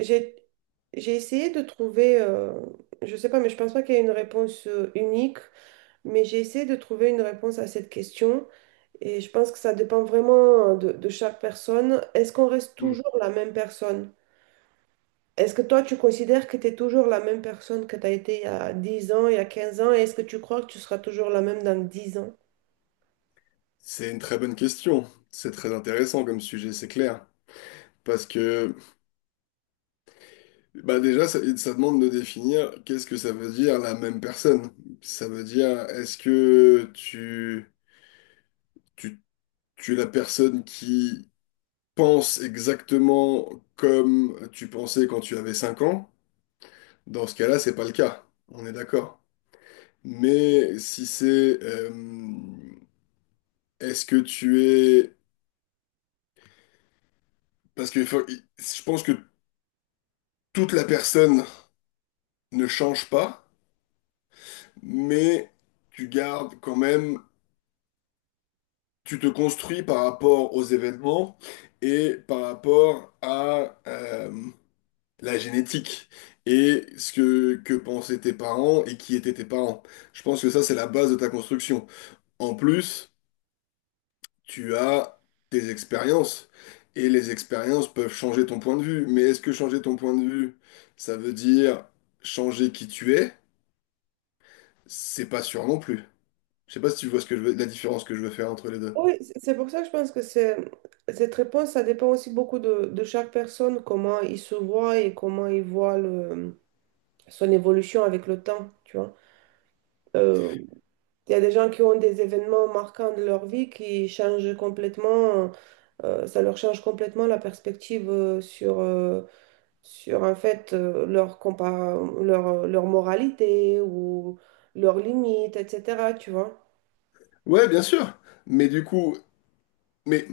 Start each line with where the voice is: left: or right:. right: J'ai j'ai essayé de trouver, je sais pas, mais je pense pas qu'il y ait une réponse unique, mais j'ai essayé de trouver une réponse à cette question, et je pense que ça dépend vraiment de chaque personne. Est-ce qu'on reste
left: Hmm.
right: toujours la même personne? Est-ce que toi, tu considères que tu es toujours la même personne que tu as été il y a 10 ans, il y a 15 ans, et est-ce que tu crois que tu seras toujours la même dans 10 ans?
left: C'est une très bonne question. C'est très intéressant comme sujet, c'est clair. Parce que bah déjà, ça demande de définir qu'est-ce que ça veut dire la même personne. Ça veut dire est-ce que tu, tu es la personne qui pense exactement comme tu pensais quand tu avais 5 ans? Dans ce cas-là, c'est pas le cas. On est d'accord. Mais si c'est est-ce que tu es... Parce que je pense que toute la personne ne change pas. Mais tu gardes quand même, tu te construis par rapport aux événements et par rapport à la génétique et ce que pensaient tes parents et qui étaient tes parents. Je pense que ça, c'est la base de ta construction. En plus, tu as tes expériences. Et les expériences peuvent changer ton point de vue. Mais est-ce que changer ton point de vue, ça veut dire changer qui tu es? C'est pas sûr non plus. Je sais pas si tu vois ce que je la différence que je veux faire entre les deux.
right: Oui, c'est pour ça que je pense que c'est, cette réponse, ça dépend aussi beaucoup de chaque personne, comment il se voit et comment il voit son évolution avec le temps, tu vois. Euh, Il y a des gens qui ont des événements marquants de leur vie qui changent complètement. Ça leur change complètement la perspective sur en fait, leur moralité ou leurs limites, etc., tu vois.
left: Ouais, bien sûr. Mais du coup, mais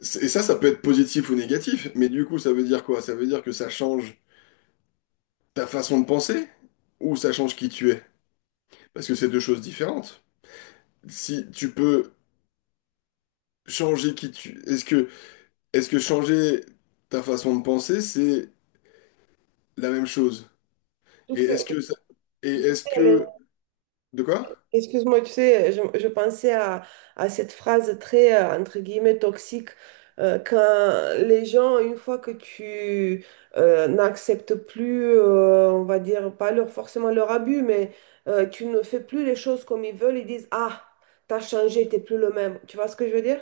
left: et ça peut être positif ou négatif. Mais du coup, ça veut dire quoi? Ça veut dire que ça change ta façon de penser ou ça change qui tu es? Parce que c'est deux choses différentes. Si tu peux changer qui tu, est-ce que changer ta façon de penser, c'est la même chose? Et
right: Donc, c'est-
left: est-ce que ça, et est-ce que de quoi?
right: Excuse-moi, tu sais, je pensais à cette phrase très, entre guillemets, toxique, quand les gens, une fois que tu n'acceptes plus, on va dire, pas leur, forcément leur abus, mais tu ne fais plus les choses comme ils veulent, ils disent, « Ah, t'as changé, t'es plus le même. » Tu vois ce que je veux dire?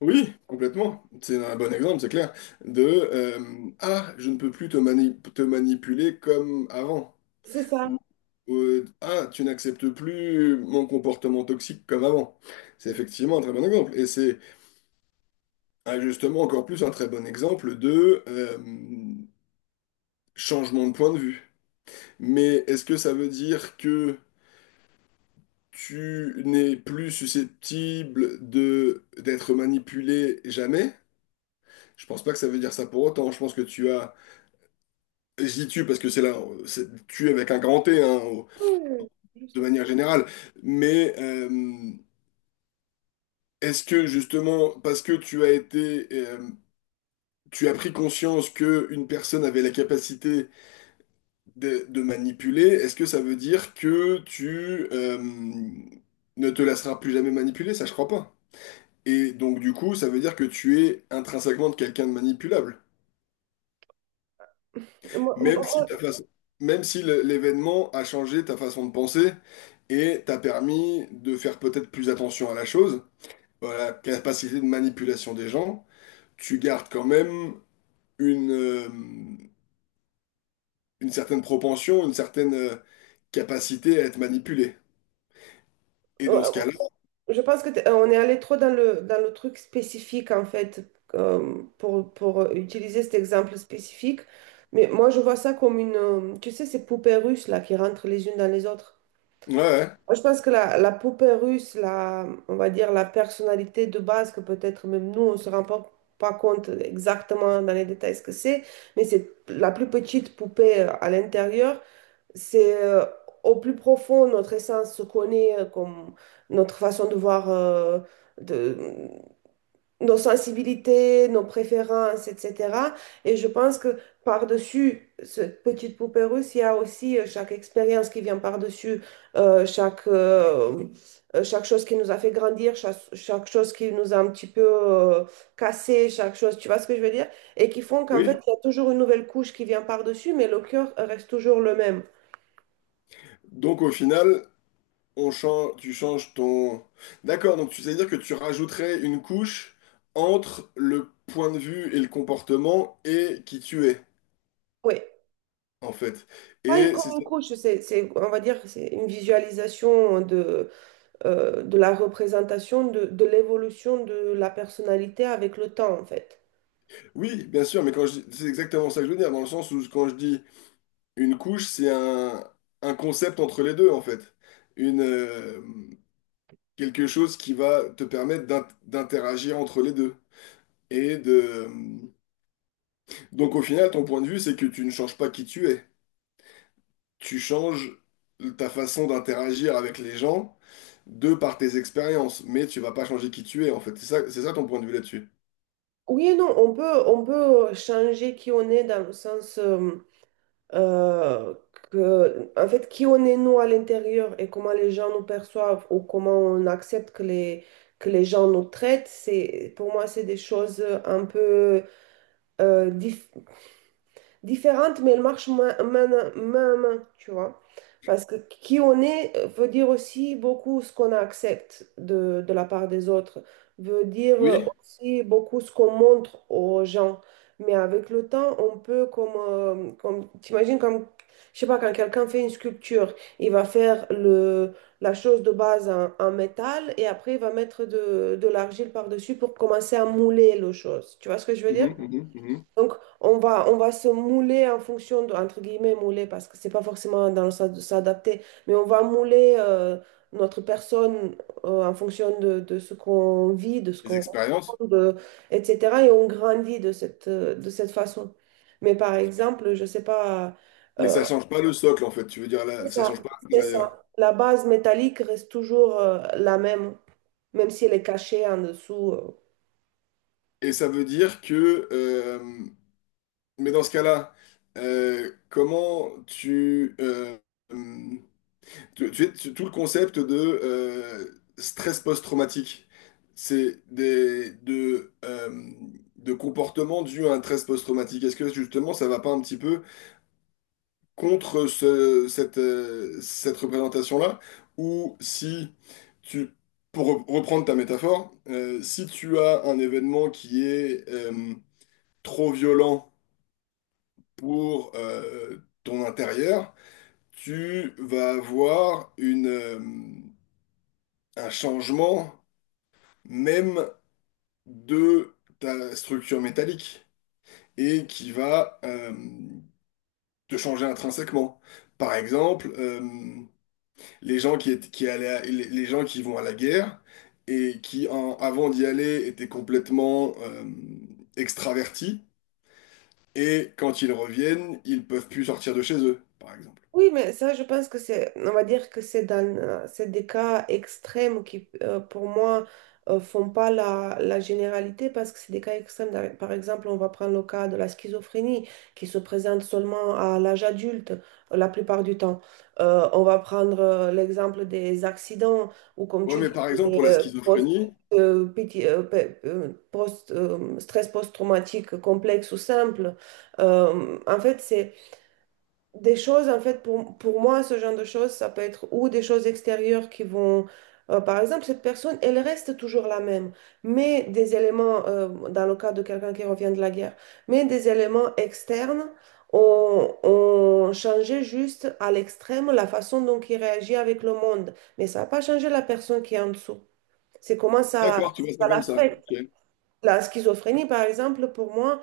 left: Oui, complètement. C'est un bon exemple, c'est clair. De je ne peux plus te te manipuler comme avant.
right: C'est ça.
left: Ou- tu n'acceptes plus mon comportement toxique comme avant. C'est effectivement un très bon exemple. Et c'est ah, justement encore plus un très bon exemple de changement de point de vue. Mais est-ce que ça veut dire que tu n'es plus susceptible de d'être manipulé jamais? Je pense pas que ça veut dire ça pour autant. Je pense que tu as, je dis tu parce que c'est là, c'est tu avec un grand T, hein, au-
right: Oui, oui, oui, je
left: de
right: sais.
left: manière générale. Mais est-ce que justement, parce que tu as été, tu as pris conscience que une personne avait la capacité de manipuler, est-ce que ça veut dire que tu ne te laisseras plus jamais manipuler? Ça, je crois pas. Et donc, du coup, ça veut dire que tu es intrinsèquement quelqu'un de manipulable,
right: Moi,
left: même si
right: moi-
left: ta façon, même si l'événement a changé ta façon de penser et t'a permis de faire peut-être plus attention à la chose, voilà, capacité de manipulation des gens tu gardes quand même une, euh, une certaine propension, une certaine capacité à être manipulé. Et dans ce
right: moi-
left: cas-là,
right: Je pense que on est allé trop dans dans le truc spécifique, en fait, pour utiliser cet exemple spécifique. Mais moi, je vois ça comme tu sais, ces poupées russes, là, qui rentrent les unes dans les autres.
left: ouais,
right: Moi, je pense que la poupée russe, la, on va dire la personnalité de base, que peut-être même nous, on ne se rend pas compte exactement dans les détails ce que c'est, mais c'est la plus petite poupée à l'intérieur. C'est au plus profond, notre essence se connaît, comme notre façon de voir, de, nos sensibilités, nos préférences, etc. Et je pense que par-dessus cette petite poupée russe, il y a aussi chaque expérience qui vient par-dessus, euh, chaque, euh, chaque chose qui nous a fait grandir, chaque chose qui nous a un petit peu cassé, chaque chose, tu vois ce que je veux dire? Et qui font qu'en
left: oui.
right: fait, il y a toujours une nouvelle couche qui vient par-dessus, mais le cœur reste toujours le même.
left: Donc au final, on change, tu changes ton... D'accord, donc tu sais dire que tu rajouterais une couche entre le point de vue et le comportement et qui tu es,
right: Oui.
left: en fait.
right: Oui,
left: Et
right: comme
left: c'est
right: une
left: ça.
right: couche, c'est, on va dire, que c'est une visualisation de la représentation de l'évolution de la personnalité avec le temps, en fait.
left: Oui, bien sûr, mais quand je c'est exactement ça que je veux dire, dans le sens où quand je dis une couche, c'est un concept entre les deux, en fait. Une, quelque chose qui va te permettre d'interagir entre les deux. Et de... Donc au final, ton point de vue, c'est que tu ne changes pas qui tu es. Tu changes ta façon d'interagir avec les gens de par tes expériences, mais tu vas pas changer qui tu es, en fait. C'est ça ton point de vue là-dessus.
right: Oui et non, on peut changer qui on est dans le sens, euh, que, en fait, qui on est nous à l'intérieur et comment les gens nous perçoivent ou comment on accepte que les gens nous traitent, c'est, pour moi, c'est des choses un peu euh, différentes différentes, mais elles marchent main à main, tu vois. Parce que qui on est veut dire aussi beaucoup ce qu'on accepte de la part des autres, veut dire
left: Oui.
right: aussi beaucoup ce qu'on montre aux gens. Mais avec le temps, on peut comme t'imagines comme, je sais pas, quand quelqu'un fait une sculpture, il va faire la chose de base en métal, et après il va mettre de l'argile par-dessus pour commencer à mouler le chose. Tu vois ce que je veux dire?
left: Mhm.
right: Donc, on va se mouler en fonction de, entre guillemets, mouler, parce que c'est pas forcément dans le sens de s'adapter, mais on va mouler notre personne en fonction de ce qu'on vit, de ce
left: Les
right: qu'on
left: expériences.
right: rencontre, de- etc. Et on grandit de cette façon. Mais par exemple, je sais pas,
left: Mais
right: euh,
left: ça change pas le socle, en fait. Tu veux dire,
right: c'est
left: là, ça
right: ça,
left: change pas
right: c'est
left: l'intérieur.
right: ça. La base métallique reste toujours la même, même si elle est cachée en dessous.
left: Et ça veut dire que... mais dans ce cas-là, comment tu... tu, tu sais, tout le concept de euh, stress post-traumatique, c'est de comportements dus à un stress post-traumatique. Est-ce que justement ça va pas un petit peu contre cette, cette représentation-là? Ou si tu, pour reprendre ta métaphore, si tu as un événement qui est trop violent pour ton intérieur, tu vas avoir une, un changement même de ta structure métallique et qui va te changer intrinsèquement. Par exemple, les gens qui, qui les gens qui vont à la guerre et qui, avant d'y aller, étaient complètement extravertis et quand ils reviennent, ils peuvent plus sortir de chez eux, par exemple.
right: Oui, mais ça, je pense que c'est, on va dire que c'est c'est des cas extrêmes qui, pour moi, font pas la généralité parce que c'est des cas extrêmes. Par exemple, on va prendre le cas de la schizophrénie qui se présente seulement à l'âge adulte la plupart du temps. On va prendre l'exemple des accidents, ou, comme
left: Ouais,
right: tu
left: mais
right: dis,
left: par exemple,
right: des
left: pour la schizophrénie,
right: PT, stress post-traumatique complexe ou simple. En fait, c'est des choses, en fait, pour moi, ce genre de choses, ça peut être ou des choses extérieures qui vont... Par exemple, cette personne, elle reste toujours la même, mais des éléments, dans le cas de quelqu'un qui revient de la guerre, mais des éléments externes ont changé juste à l'extrême la façon dont il réagit avec le monde. Mais ça n'a pas changé la personne qui est en dessous. C'est comment
left: d'accord,
right: ça,
left: tu vois ça
right: ça
left: comme ça.
right: l'affecte.
left: Ok.
right: La schizophrénie, par exemple, pour moi,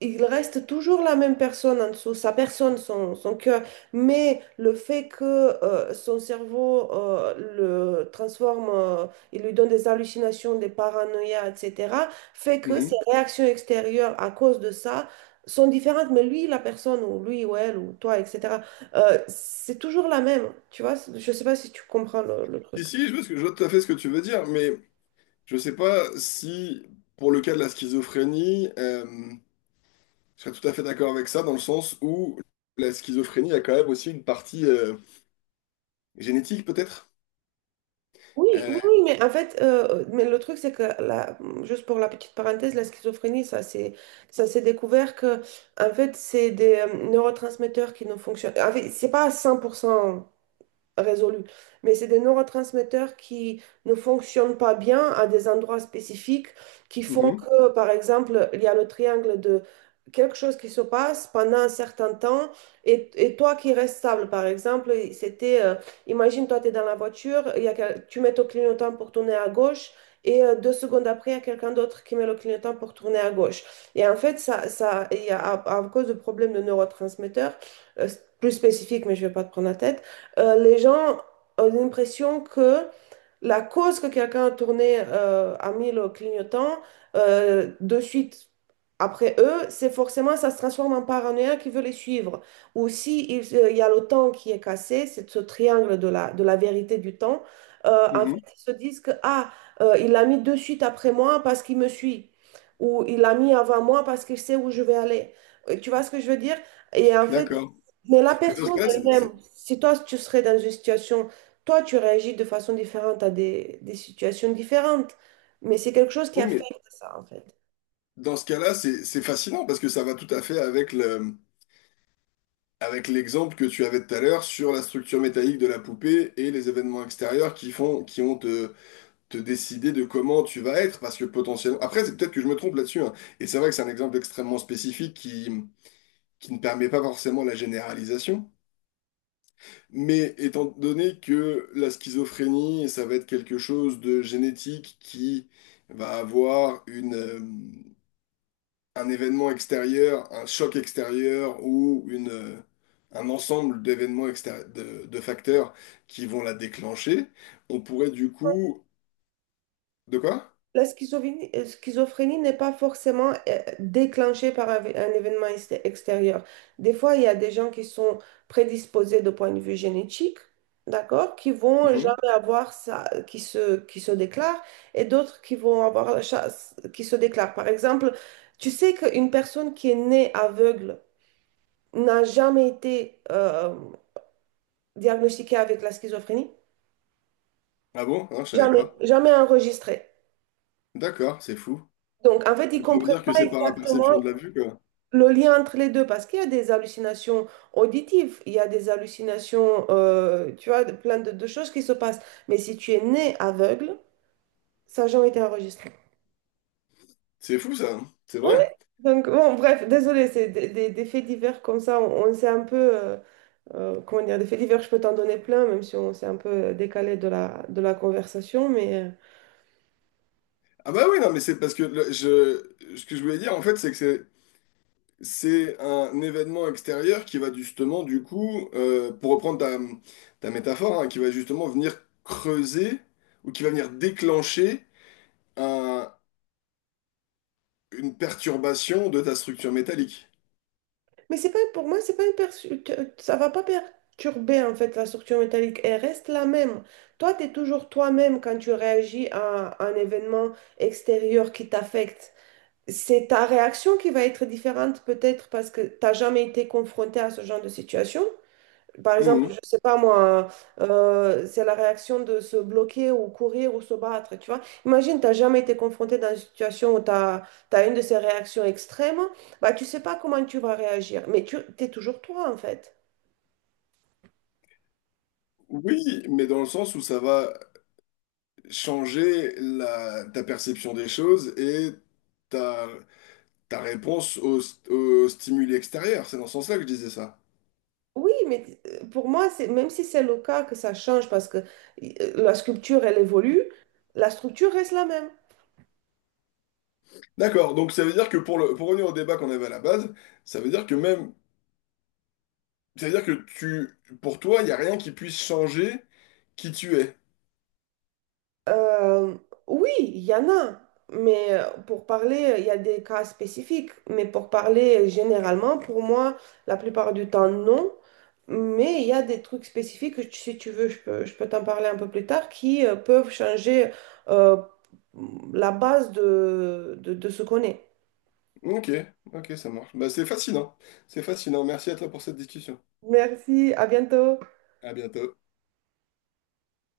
right: il reste toujours la même personne en dessous, sa personne, son cœur, mais le fait que son cerveau le transforme, il lui donne des hallucinations, des paranoïas, etc., fait que ses
left: Mhm.
right: réactions extérieures à cause de ça sont différentes, mais lui, la personne, ou lui, ou elle, ou toi, etc., c'est toujours la même, tu vois, je sais pas si tu comprends le
left: Si,
right: truc.
left: si, je vois, ce je vois tout à fait ce que tu veux dire, mais je sais pas si, pour le cas de la schizophrénie, je serais tout à fait d'accord avec ça, dans le sens où la schizophrénie a quand même aussi une partie génétique, peut-être.
right: Oui, oui,
left: Euh,
right: oui, mais en fait, mais le truc, c'est que, la, juste pour la petite parenthèse, la schizophrénie, ça c'est, ça s'est découvert que, en fait, c'est des neurotransmetteurs qui ne fonctionnent. En fait, c'est pas à 100% résolu. Mais c'est des neurotransmetteurs qui ne fonctionnent pas bien à des endroits spécifiques qui font
left: mhm,
right: que, par exemple, il y a le triangle de quelque chose qui se passe pendant un certain temps, et toi qui restes stable. Par exemple, c'était, imagine, toi, tu es dans la voiture, il y a, tu mets ton clignotant pour tourner à gauche. 2 secondes après, il y a quelqu'un d'autre qui met le clignotant pour tourner à gauche. Et en fait, ça, il y a, à cause de problèmes de neurotransmetteurs, euh, plus spécifiques, mais je ne vais pas te prendre la tête, les gens ont l'impression que la cause que quelqu'un a tourné, a mis le clignotant de suite après eux, c'est forcément, ça se transforme en paranoïa qui veut les suivre. Ou si il, il y a le temps qui est cassé, c'est ce triangle de de la vérité du temps, en fait,
left: mhm,
right: ils se disent que, ah, il l'a mis de suite après moi parce qu'il me suit. Ou il l'a mis avant moi parce qu'il sait où je vais aller. Tu vois ce que je veux dire? Et en fait,
left: d'accord.
right: mais la
left: Mais dans ce
right: personne
left: cas-là, c'est,
right: elle-même, si toi tu serais dans une situation, toi, tu réagis de façon différente à des situations différentes, mais c'est quelque chose qui
left: oui, mais
right: affecte ça, en fait.
left: dans ce cas-là, c'est fascinant parce que ça va tout à fait avec le, avec l'exemple que tu avais tout à l'heure sur la structure métallique de la poupée et les événements extérieurs qui font, qui ont te décider de comment tu vas être, parce que potentiellement... Après, c'est peut-être que je me trompe là-dessus, hein. Et c'est vrai que c'est un exemple extrêmement spécifique qui ne permet pas forcément la généralisation. Mais étant donné que la schizophrénie, ça va être quelque chose de génétique qui va avoir une, un événement extérieur, un choc extérieur ou une, un ensemble d'événements extérieurs, de facteurs qui vont la déclencher, on pourrait du coup... De quoi?
right: La schizophrénie, n'est pas forcément déclenchée par un événement extérieur. Des fois, il y a des gens qui sont prédisposés de point de vue génétique, d'accord, qui vont
left: Mhm.
right: jamais avoir ça, qui se déclarent, et d'autres qui vont avoir la chasse, qui se déclarent. Par exemple, tu sais qu'une personne qui est née aveugle n'a jamais été diagnostiqué avec la schizophrénie.
left: Ah bon? Ah, je savais
right: Jamais,
left: pas.
right: jamais enregistré.
left: D'accord, c'est fou.
right: Donc, en fait, ils ne
left: Donc ça veut
right: comprennent
left: dire que
right: pas
left: c'est par la
right: exactement
left: perception de la vue, quoi.
right: le lien entre les deux parce qu'il y a des hallucinations auditives, il y a des hallucinations, tu vois, plein de choses qui se passent. Mais si tu es né aveugle, ça n'a jamais été enregistré.
left: C'est fou ça, hein c'est
right: Oui.
left: vrai.
right: Donc, bon, bref, désolé, c'est des faits divers comme ça. On s'est un peu, comment dire, des faits divers, je peux t'en donner plein, même si on s'est un peu décalé de de la conversation, mais.
left: Ah bah oui, non, mais c'est parce que ce que je voulais dire en fait, c'est que c'est un événement extérieur qui va justement du coup, pour reprendre ta, ta métaphore, hein, qui va justement venir creuser ou qui va venir déclencher un- une perturbation de ta structure métallique.
right: Mais c'est pas pour moi, c'est pas ça va pas perturber en fait la structure métallique. Elle reste la même. Toi, tu es toujours toi-même quand tu réagis à un événement extérieur qui t'affecte. C'est ta réaction qui va être différente peut-être parce que tu n'as jamais été confronté à ce genre de situation. Par exemple,
left: Mhm.
right: je sais pas moi, c'est la réaction de se bloquer ou courir ou se battre, tu vois. Imagine, t'as jamais été confronté dans une situation où une de ces réactions extrêmes, bah tu sais pas comment tu vas réagir, mais tu es toujours toi en fait.
left: Oui, mais dans le sens où ça va changer la, ta perception des choses et ta réponse au, au stimuli extérieur, c'est dans ce sens-là que je disais ça.
right: Oui, mais pour moi, c'est même si c'est le cas que ça change parce que la sculpture, elle évolue, la structure reste la même.
left: D'accord, donc ça veut dire que pour le, pour revenir au débat qu'on avait à la base, ça veut dire que même, ça veut dire que tu, pour toi, il n'y a rien qui puisse changer qui tu es.
right: Euh, oui, il y en a, mais pour parler, il y a des cas spécifiques, mais pour parler généralement, pour moi, la plupart du temps, non. Mais il y a des trucs spécifiques, si tu veux, je peux t'en parler un peu plus tard, qui peuvent changer euh, la base de ce qu'on est.
left: Ok, ok, ça marche. Bah, c'est fascinant. C'est fascinant. Merci à toi pour cette discussion.
right: Merci, à bientôt.
left: À bientôt.